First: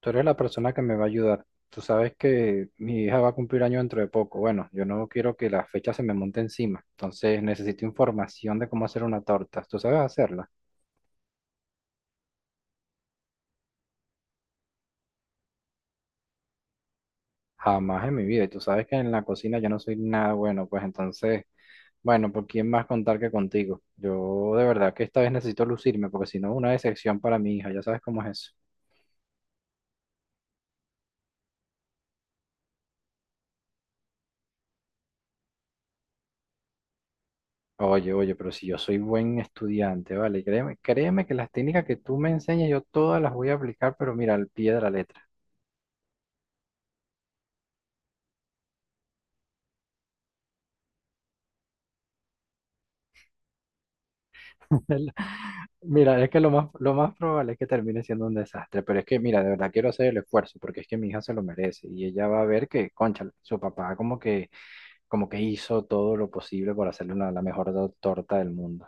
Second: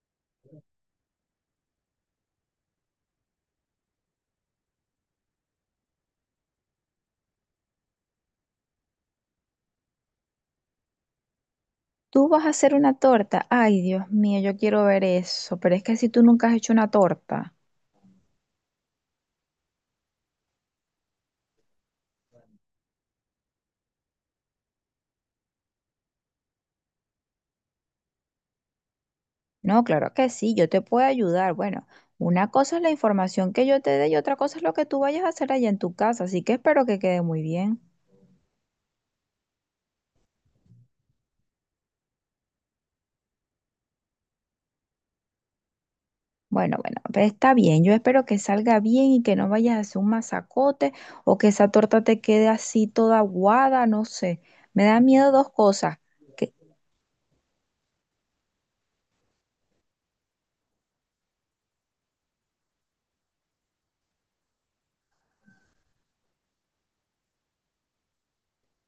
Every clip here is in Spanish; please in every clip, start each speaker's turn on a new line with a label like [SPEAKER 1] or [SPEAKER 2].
[SPEAKER 1] Tú eres la persona que me va a ayudar. Tú sabes que mi hija va a cumplir año dentro de poco. Bueno, yo no quiero que la fecha se me monte encima. Entonces necesito información de cómo hacer una torta. ¿Tú sabes hacerla?
[SPEAKER 2] Tú vas a hacer una torta. Ay, Dios mío, yo quiero ver eso. Pero es que si tú nunca has hecho una torta.
[SPEAKER 1] Jamás en mi vida. Y tú sabes que en la cocina yo no soy nada bueno. Pues entonces, bueno, ¿por quién más contar que contigo? Yo de verdad que esta vez necesito lucirme porque si no es una decepción para mi hija. Ya sabes cómo es eso.
[SPEAKER 2] No, claro que sí, yo te puedo ayudar. Bueno, una cosa es la información que yo te dé y otra cosa es lo que tú vayas a hacer allá en tu casa. Así que espero que quede muy bien.
[SPEAKER 1] Oye, oye, pero si yo soy buen estudiante, vale, créeme, créeme que las técnicas que tú me enseñas yo todas las voy a aplicar, pero mira, al pie de la letra.
[SPEAKER 2] Bueno, pues está bien. Yo espero que salga bien y que no vayas a hacer un masacote o que esa torta te quede así toda aguada, no sé. Me da
[SPEAKER 1] El-
[SPEAKER 2] miedo dos cosas.
[SPEAKER 1] Mira, es que lo más probable es que termine siendo un desastre, pero es que, mira, de verdad quiero hacer el esfuerzo porque es que mi hija se lo merece y ella va a ver que, concha, su papá como que hizo todo lo posible por hacerle la mejor torta del mundo.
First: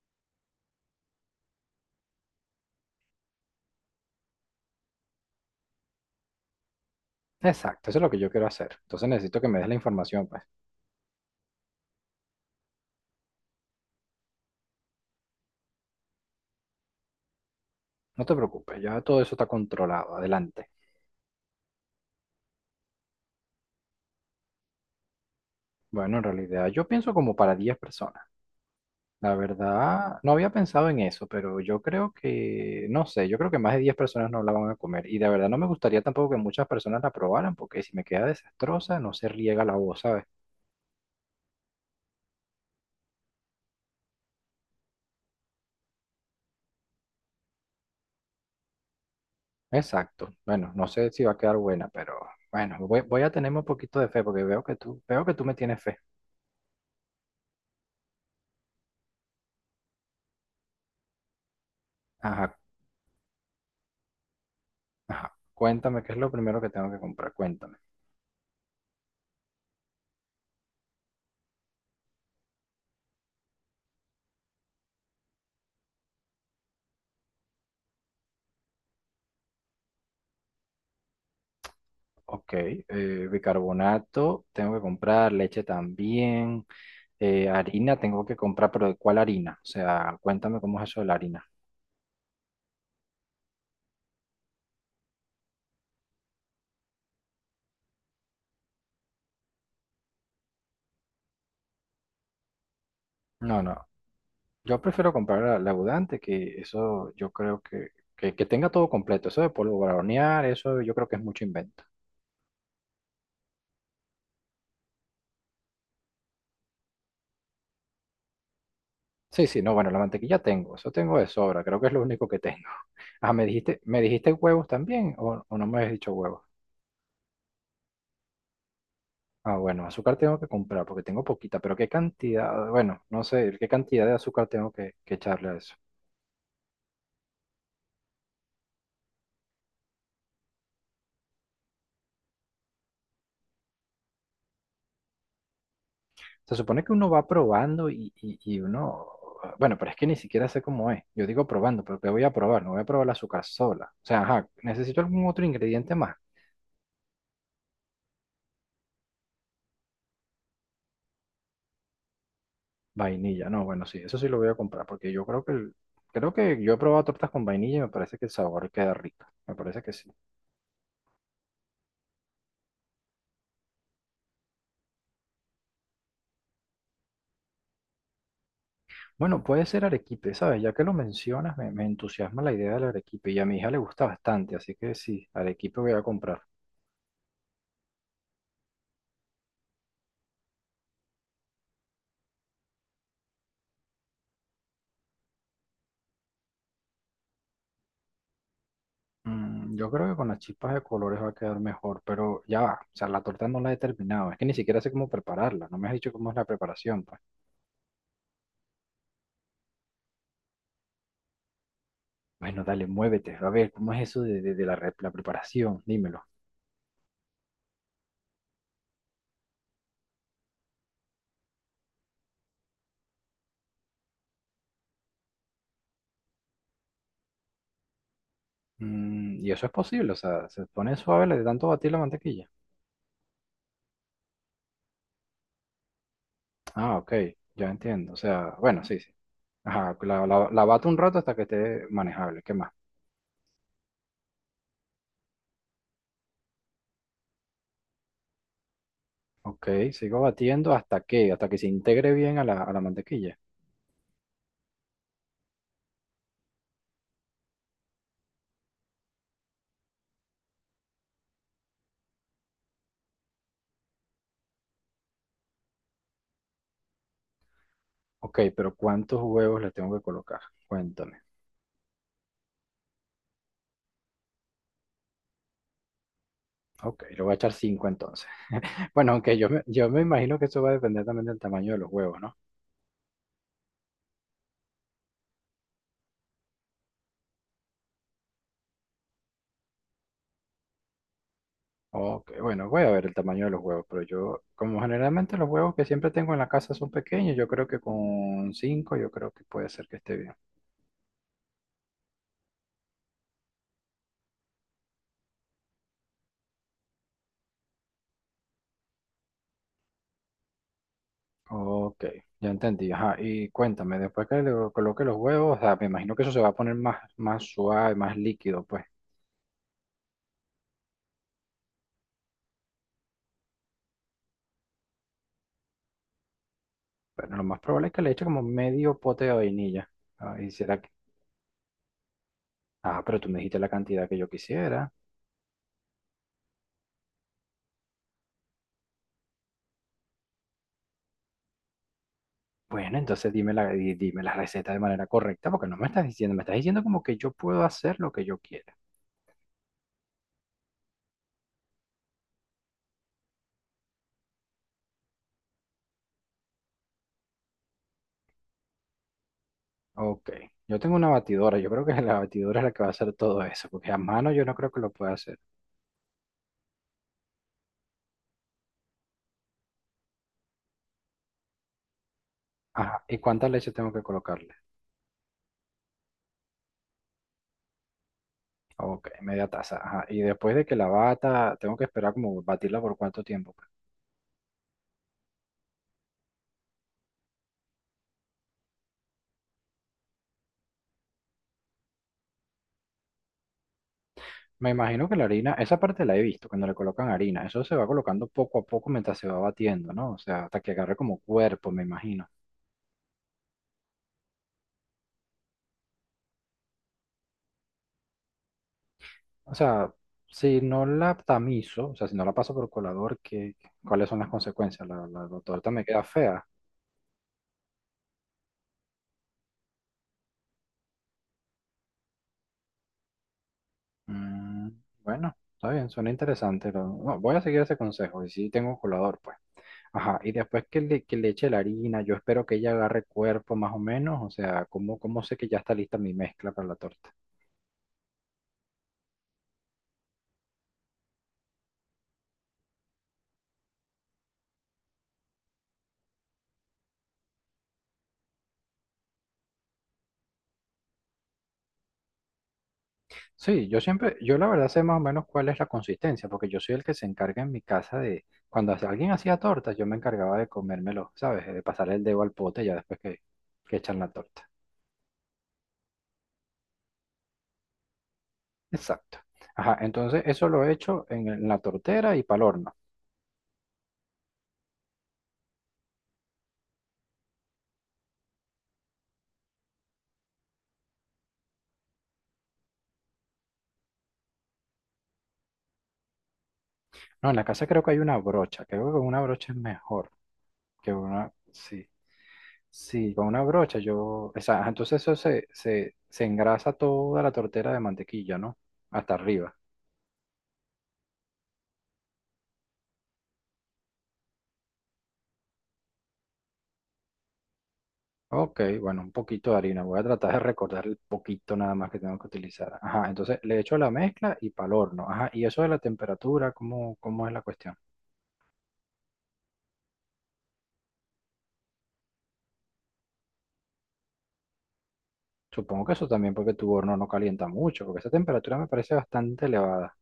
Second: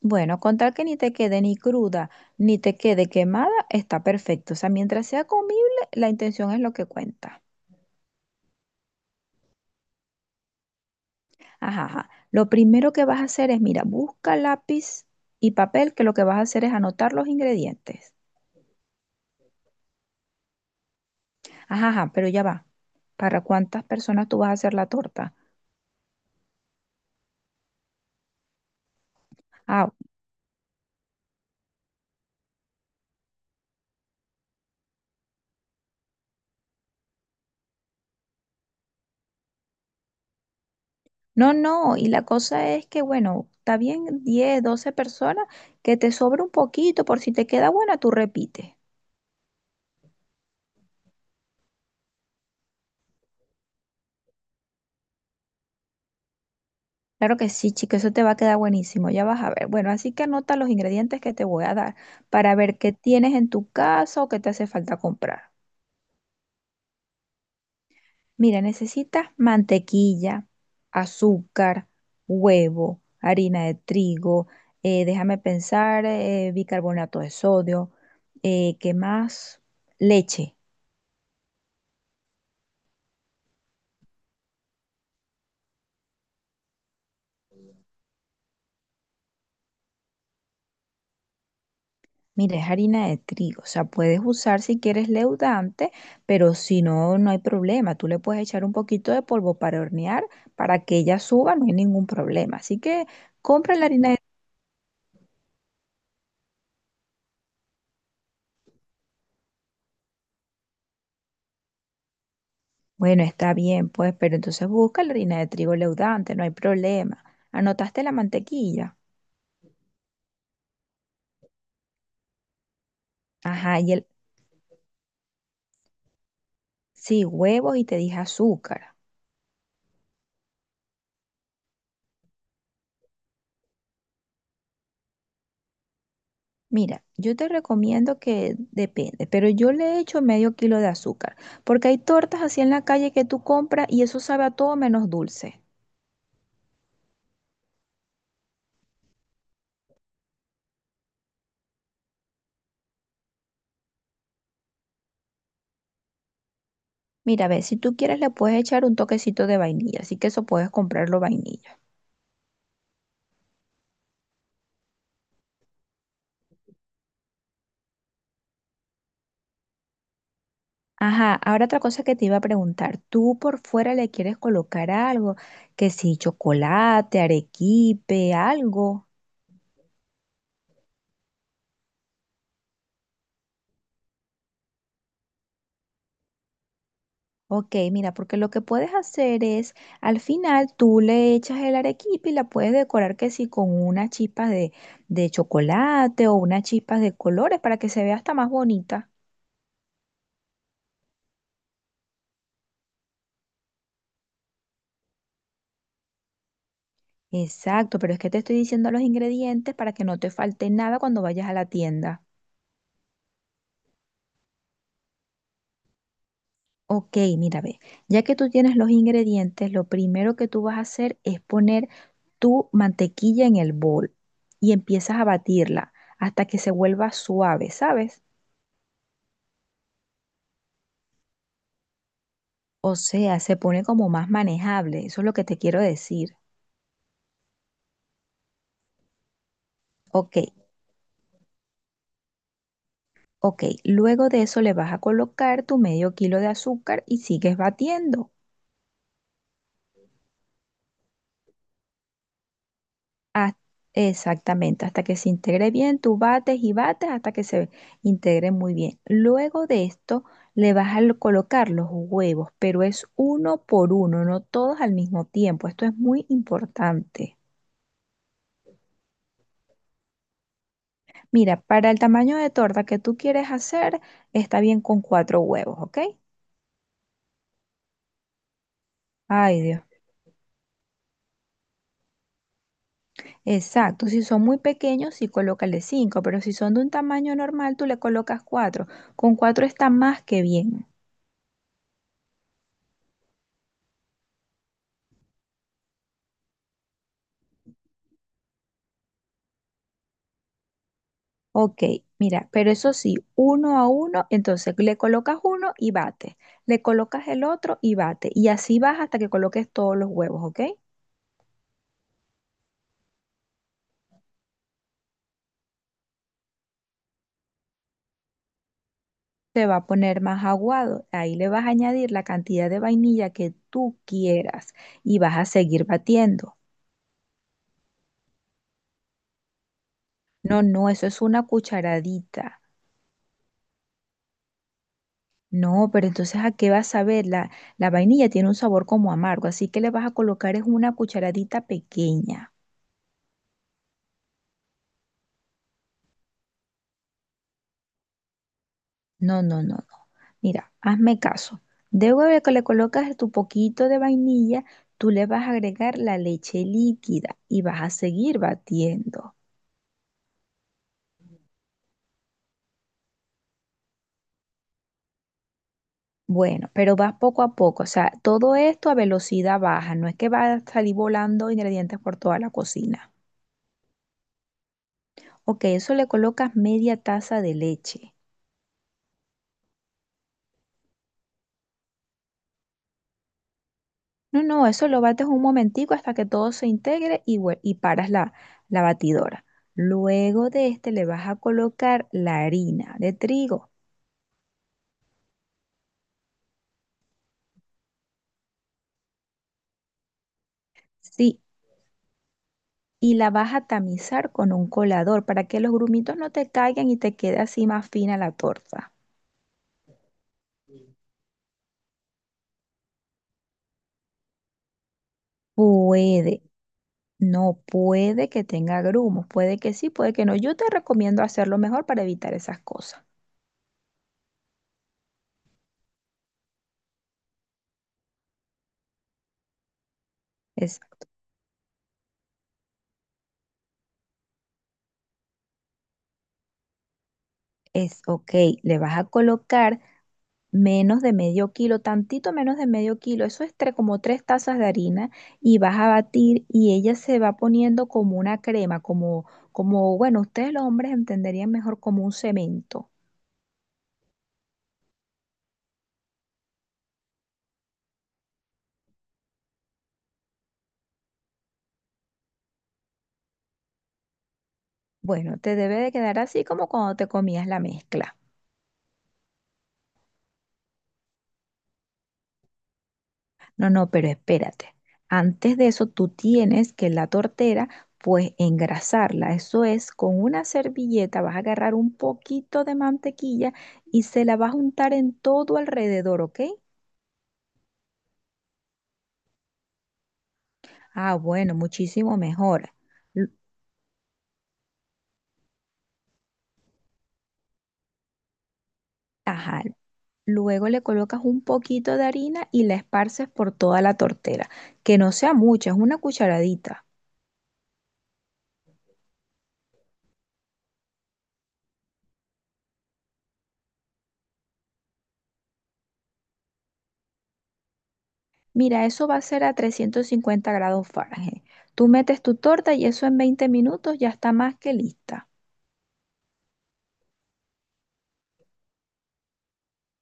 [SPEAKER 2] Bueno, con tal que ni te quede ni cruda ni te quede quemada, está perfecto. O sea, mientras sea comible, la intención es lo que cuenta.
[SPEAKER 1] Exacto, eso es lo que yo quiero hacer. Entonces necesito que me des la información, pues.
[SPEAKER 2] Ajá, ajá. Lo primero que vas a hacer es, mira, busca lápiz y papel, que lo que vas a hacer es anotar los ingredientes.
[SPEAKER 1] No te preocupes, ya todo eso está controlado. Adelante.
[SPEAKER 2] Ajá, ajá, pero ya va. ¿Para cuántas personas tú vas a hacer la torta?
[SPEAKER 1] Bueno, en realidad yo pienso como para 10 personas. La
[SPEAKER 2] Ah,
[SPEAKER 1] verdad, no había pensado en eso, pero yo creo que, no sé, yo creo que más de 10 personas no la van a comer. Y de verdad no me gustaría tampoco que muchas personas la probaran, porque si me queda desastrosa, no se riega la voz, ¿sabes?
[SPEAKER 2] no, no. Y la cosa es que, bueno, está bien 10, 12 personas, que te sobra un poquito, por si te queda buena, tú repites.
[SPEAKER 1] Exacto. Bueno, no sé si va a quedar buena, pero bueno, voy a tenerme un poquito de fe, porque veo que tú me tienes fe.
[SPEAKER 2] Claro que sí, chico, eso te va a quedar buenísimo, ya vas a ver. Bueno, así que anota los ingredientes que te voy a dar para
[SPEAKER 1] Ajá,
[SPEAKER 2] ver qué tienes en tu casa o qué te hace falta
[SPEAKER 1] ajá.
[SPEAKER 2] comprar.
[SPEAKER 1] Cuéntame, ¿qué es lo primero que tengo que comprar? Cuéntame.
[SPEAKER 2] Mira, necesitas mantequilla, azúcar, huevo, harina de trigo, déjame pensar, bicarbonato de sodio, ¿qué más? Leche.
[SPEAKER 1] Ok, bicarbonato, tengo que comprar leche también. Harina tengo que comprar, pero ¿de cuál harina? O sea, cuéntame cómo es eso de la harina.
[SPEAKER 2] Mira, es harina de trigo, o sea, puedes usar si quieres leudante, pero si no, no hay problema. Tú le puedes echar un poquito de polvo para hornear, para que ella suba, no hay ningún problema. Así que
[SPEAKER 1] No,
[SPEAKER 2] compra
[SPEAKER 1] no.
[SPEAKER 2] la harina de trigo.
[SPEAKER 1] Yo prefiero comprar la abundante, que eso yo creo que tenga todo completo. Eso de polvo para hornear, eso yo creo que es mucho invento.
[SPEAKER 2] Bueno, está bien, pues, pero entonces busca la harina de trigo leudante, no hay problema. Anotaste la mantequilla.
[SPEAKER 1] Sí, sí, no, bueno, la mantequilla tengo, eso tengo de sobra, creo que es lo único que tengo. Ah, ¿me dijiste,
[SPEAKER 2] Ajá, y
[SPEAKER 1] me
[SPEAKER 2] el...
[SPEAKER 1] dijiste huevos también o no me has dicho huevos?
[SPEAKER 2] Sí, huevos y te dije azúcar.
[SPEAKER 1] Ah, bueno, azúcar tengo que comprar porque tengo poquita, pero ¿qué cantidad? Bueno, no sé, ¿qué cantidad de azúcar tengo que echarle a eso?
[SPEAKER 2] Mira, yo te recomiendo que depende, pero yo le echo medio kilo de azúcar, porque hay tortas así en la calle que tú compras y eso sabe a todo menos dulce.
[SPEAKER 1] Se supone que uno va probando y uno, bueno, pero es que ni siquiera sé cómo es. Yo digo probando, pero ¿qué voy a probar? No voy a probar el azúcar sola. O sea, ajá, necesito algún otro ingrediente más.
[SPEAKER 2] Mira, a ver, si tú quieres le puedes echar un toquecito de vainilla, así que eso puedes comprarlo vainilla.
[SPEAKER 1] Vainilla, no, bueno, sí, eso sí lo voy a comprar, porque yo creo que, creo que yo he probado tortas con vainilla y me parece que el sabor queda rico. Me parece que sí.
[SPEAKER 2] Ajá, ahora otra cosa que te iba a preguntar, ¿tú por fuera le quieres colocar algo? Que si chocolate, arequipe, algo.
[SPEAKER 1] Bueno, puede ser arequipe, ¿sabes? Ya que lo mencionas, me entusiasma la idea del arequipe y a mi hija le gusta bastante, así que sí, arequipe voy a comprar.
[SPEAKER 2] Ok, mira, porque lo que puedes hacer es, al final tú le echas el arequipe y la puedes decorar que sí con unas chispas de chocolate o unas chispas de colores para que se vea hasta más bonita.
[SPEAKER 1] Mm, yo creo que con las chispas de colores va a quedar mejor, pero ya va. O sea, la torta no la he terminado. Es que ni siquiera sé cómo prepararla. No me has dicho cómo es la preparación, pues.
[SPEAKER 2] Exacto, pero es que te estoy diciendo los ingredientes para que no te falte nada cuando vayas a la tienda.
[SPEAKER 1] Bueno, dale, muévete. A ver, ¿cómo es eso de la, la preparación? Dímelo.
[SPEAKER 2] Ok, mira, ve, ya que tú tienes los ingredientes, lo primero que tú vas a hacer es poner tu mantequilla en el bol y empiezas a batirla hasta que se vuelva suave, ¿sabes?
[SPEAKER 1] Mm, y eso es posible, o sea, se pone suave le de tanto batir la mantequilla.
[SPEAKER 2] O sea, se pone como más manejable, eso es lo que te quiero decir.
[SPEAKER 1] Ah, ok, ya entiendo. O sea, bueno, sí, sí. Ajá, la,
[SPEAKER 2] Ok,
[SPEAKER 1] la, la bato un rato hasta que esté manejable. ¿Qué más?
[SPEAKER 2] ok, luego de eso le vas a colocar tu medio kilo de azúcar y sigues batiendo.
[SPEAKER 1] Ok, sigo batiendo hasta que se integre bien a la mantequilla.
[SPEAKER 2] Haz- Exactamente, hasta que se integre bien, tú bates y bates hasta que se integre muy bien. Luego de esto le vas a colocar los huevos, pero es uno por uno, no todos al mismo tiempo. Esto es muy importante.
[SPEAKER 1] Ok, pero ¿cuántos huevos le tengo que colocar? Cuéntame.
[SPEAKER 2] Mira, para el tamaño de torta que tú quieres hacer, está bien con cuatro huevos, ¿ok?
[SPEAKER 1] Ok, le voy a echar 5 entonces. Bueno, aunque yo
[SPEAKER 2] Ay,
[SPEAKER 1] me,
[SPEAKER 2] Dios.
[SPEAKER 1] yo me imagino que eso va a depender también del tamaño de los huevos, ¿no?
[SPEAKER 2] Exacto, si son muy pequeños, sí colócale cinco, pero si son de un tamaño normal, tú le colocas cuatro. Con cuatro está más que bien.
[SPEAKER 1] Ok, bueno, voy a ver el tamaño de los huevos, pero yo, como generalmente los huevos que siempre tengo en la casa son pequeños, yo creo que con 5 yo creo que puede ser que esté bien.
[SPEAKER 2] Ok, mira, pero eso sí, uno a uno, entonces le colocas uno y bate, le colocas el otro y bate, y así vas hasta que coloques todos los huevos, ¿ok?
[SPEAKER 1] Ok, ya entendí. Ajá, y cuéntame, después que le coloque los huevos, o sea, me imagino que eso se va a poner más, más suave, más líquido, pues.
[SPEAKER 2] Se va a poner más aguado, ahí le vas a añadir la cantidad de vainilla que tú quieras y vas a seguir batiendo.
[SPEAKER 1] Bueno, lo más probable es que le eche como medio pote de vainilla. Ah, y
[SPEAKER 2] No,
[SPEAKER 1] será
[SPEAKER 2] no,
[SPEAKER 1] que...
[SPEAKER 2] eso es una cucharadita.
[SPEAKER 1] Ah, pero tú me dijiste la cantidad que yo quisiera.
[SPEAKER 2] No, pero entonces ¿a qué vas a ver? La vainilla tiene un sabor como amargo, así que le vas a colocar es una cucharadita pequeña.
[SPEAKER 1] Bueno, entonces dime la receta de manera correcta, porque no me estás diciendo, me estás diciendo como que yo puedo hacer lo que yo quiera.
[SPEAKER 2] No, no, no, no. Mira, hazme caso. Luego de que le colocas tu poquito de vainilla, tú le vas a agregar la leche líquida y vas a seguir batiendo.
[SPEAKER 1] Ok, yo tengo una batidora, yo creo que la batidora es la que va a hacer todo eso, porque a mano yo no creo que lo pueda hacer.
[SPEAKER 2] Bueno, pero vas poco a poco, o sea, todo esto a velocidad baja, no es que va a salir volando ingredientes por toda la
[SPEAKER 1] Ajá,
[SPEAKER 2] cocina.
[SPEAKER 1] ¿y cuánta leche tengo que colocarle?
[SPEAKER 2] Ok, eso le colocas media taza de leche.
[SPEAKER 1] Ok, media taza, ajá. Y después de que la bata, tengo que esperar como batirla por cuánto tiempo, pues.
[SPEAKER 2] No, no, eso lo bates un momentico hasta que todo se integre y, y paras la batidora. Luego de este le vas a colocar la harina de trigo,
[SPEAKER 1] Me imagino que la harina, esa parte la he visto, cuando le colocan harina, eso se va colocando poco a poco mientras se va batiendo, ¿no? O sea, hasta que agarre como
[SPEAKER 2] sí,
[SPEAKER 1] cuerpo, me imagino.
[SPEAKER 2] y la vas a tamizar con un colador para que los grumitos no te caigan y te quede así más fina la torta.
[SPEAKER 1] O sea, si no la tamizo, o sea, si no la paso por colador, cuáles son las consecuencias? ¿La torta me queda
[SPEAKER 2] Puede,
[SPEAKER 1] fea?
[SPEAKER 2] no puede que tenga grumos, puede que sí, puede que no. Yo te recomiendo hacerlo mejor para evitar esas cosas.
[SPEAKER 1] Mm, bueno, está bien, suena interesante. No voy a seguir ese consejo y si tengo colador, pues. Ajá, y después que
[SPEAKER 2] Es,
[SPEAKER 1] le, que le eche la harina, yo espero que ella agarre cuerpo más o menos, o sea, ¿cómo sé que ya está lista mi mezcla para la torta?
[SPEAKER 2] es Ok, le vas a colocar menos de medio kilo, tantito menos de medio kilo, eso es como tres tazas de harina y vas a batir y ella se va poniendo como una crema, como, como, bueno, ustedes los hombres entenderían mejor como un cemento.
[SPEAKER 1] Sí, yo siempre, yo la verdad sé más o menos cuál es la consistencia, porque yo soy el que se encarga en mi casa de, cuando alguien hacía tortas, yo me encargaba de comérmelo, ¿sabes? De pasar el dedo al pote ya después que echan la torta.
[SPEAKER 2] Bueno, te debe de quedar así como cuando te comías la mezcla.
[SPEAKER 1] Exacto. Ajá, entonces eso lo he hecho en la tortera y pal horno.
[SPEAKER 2] No, no, pero espérate. Antes de eso, tú tienes que la tortera, pues engrasarla. Eso es, con una servilleta vas a agarrar un poquito de mantequilla y se la vas a untar en todo alrededor, ¿ok?
[SPEAKER 1] No, en la casa creo que hay una brocha, creo que con una brocha es mejor que
[SPEAKER 2] Ah,
[SPEAKER 1] una,
[SPEAKER 2] bueno,
[SPEAKER 1] sí,
[SPEAKER 2] muchísimo mejor.
[SPEAKER 1] sí, con
[SPEAKER 2] L-
[SPEAKER 1] una brocha yo, o sea, entonces eso se engrasa toda la tortera de mantequilla, ¿no? Hasta arriba.
[SPEAKER 2] Ajá. Luego le colocas un poquito de harina y la esparces por toda la tortera. Que no sea mucha, es una cucharadita.
[SPEAKER 1] Ok, bueno, un poquito de harina. Voy a tratar de recordar el poquito nada más que tengo que utilizar. Ajá, entonces le echo la mezcla y para el horno. Ajá, y eso de la temperatura, ¿cómo es la cuestión?
[SPEAKER 2] Mira, eso va a ser a 350 grados Fahrenheit. Tú metes tu torta y eso en 20 minutos ya está más que lista.
[SPEAKER 1] Supongo que eso también porque tu horno no calienta mucho, porque esa temperatura me parece bastante elevada.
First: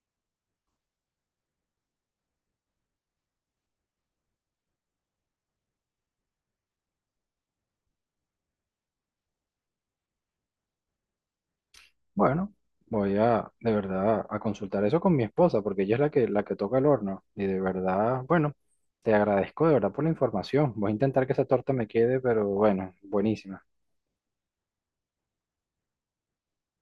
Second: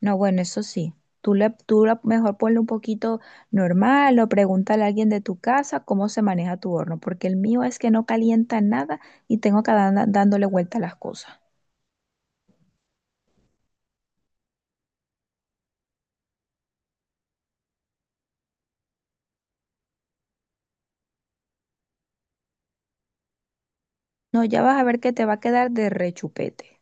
[SPEAKER 2] No, bueno, eso sí. Tú, le, tú la- Mejor ponle un poquito normal o pregúntale a alguien de tu casa cómo se maneja tu horno, porque el mío es que no calienta nada y tengo que dándole vuelta a las cosas.
[SPEAKER 1] Bueno, voy a de verdad a consultar eso con mi esposa, porque ella es la que toca el horno. Y de verdad, bueno, te agradezco de verdad por la información. Voy a intentar que esa torta me quede, pero bueno, buenísima.
[SPEAKER 2] No, ya vas a ver que te va a quedar de rechupete.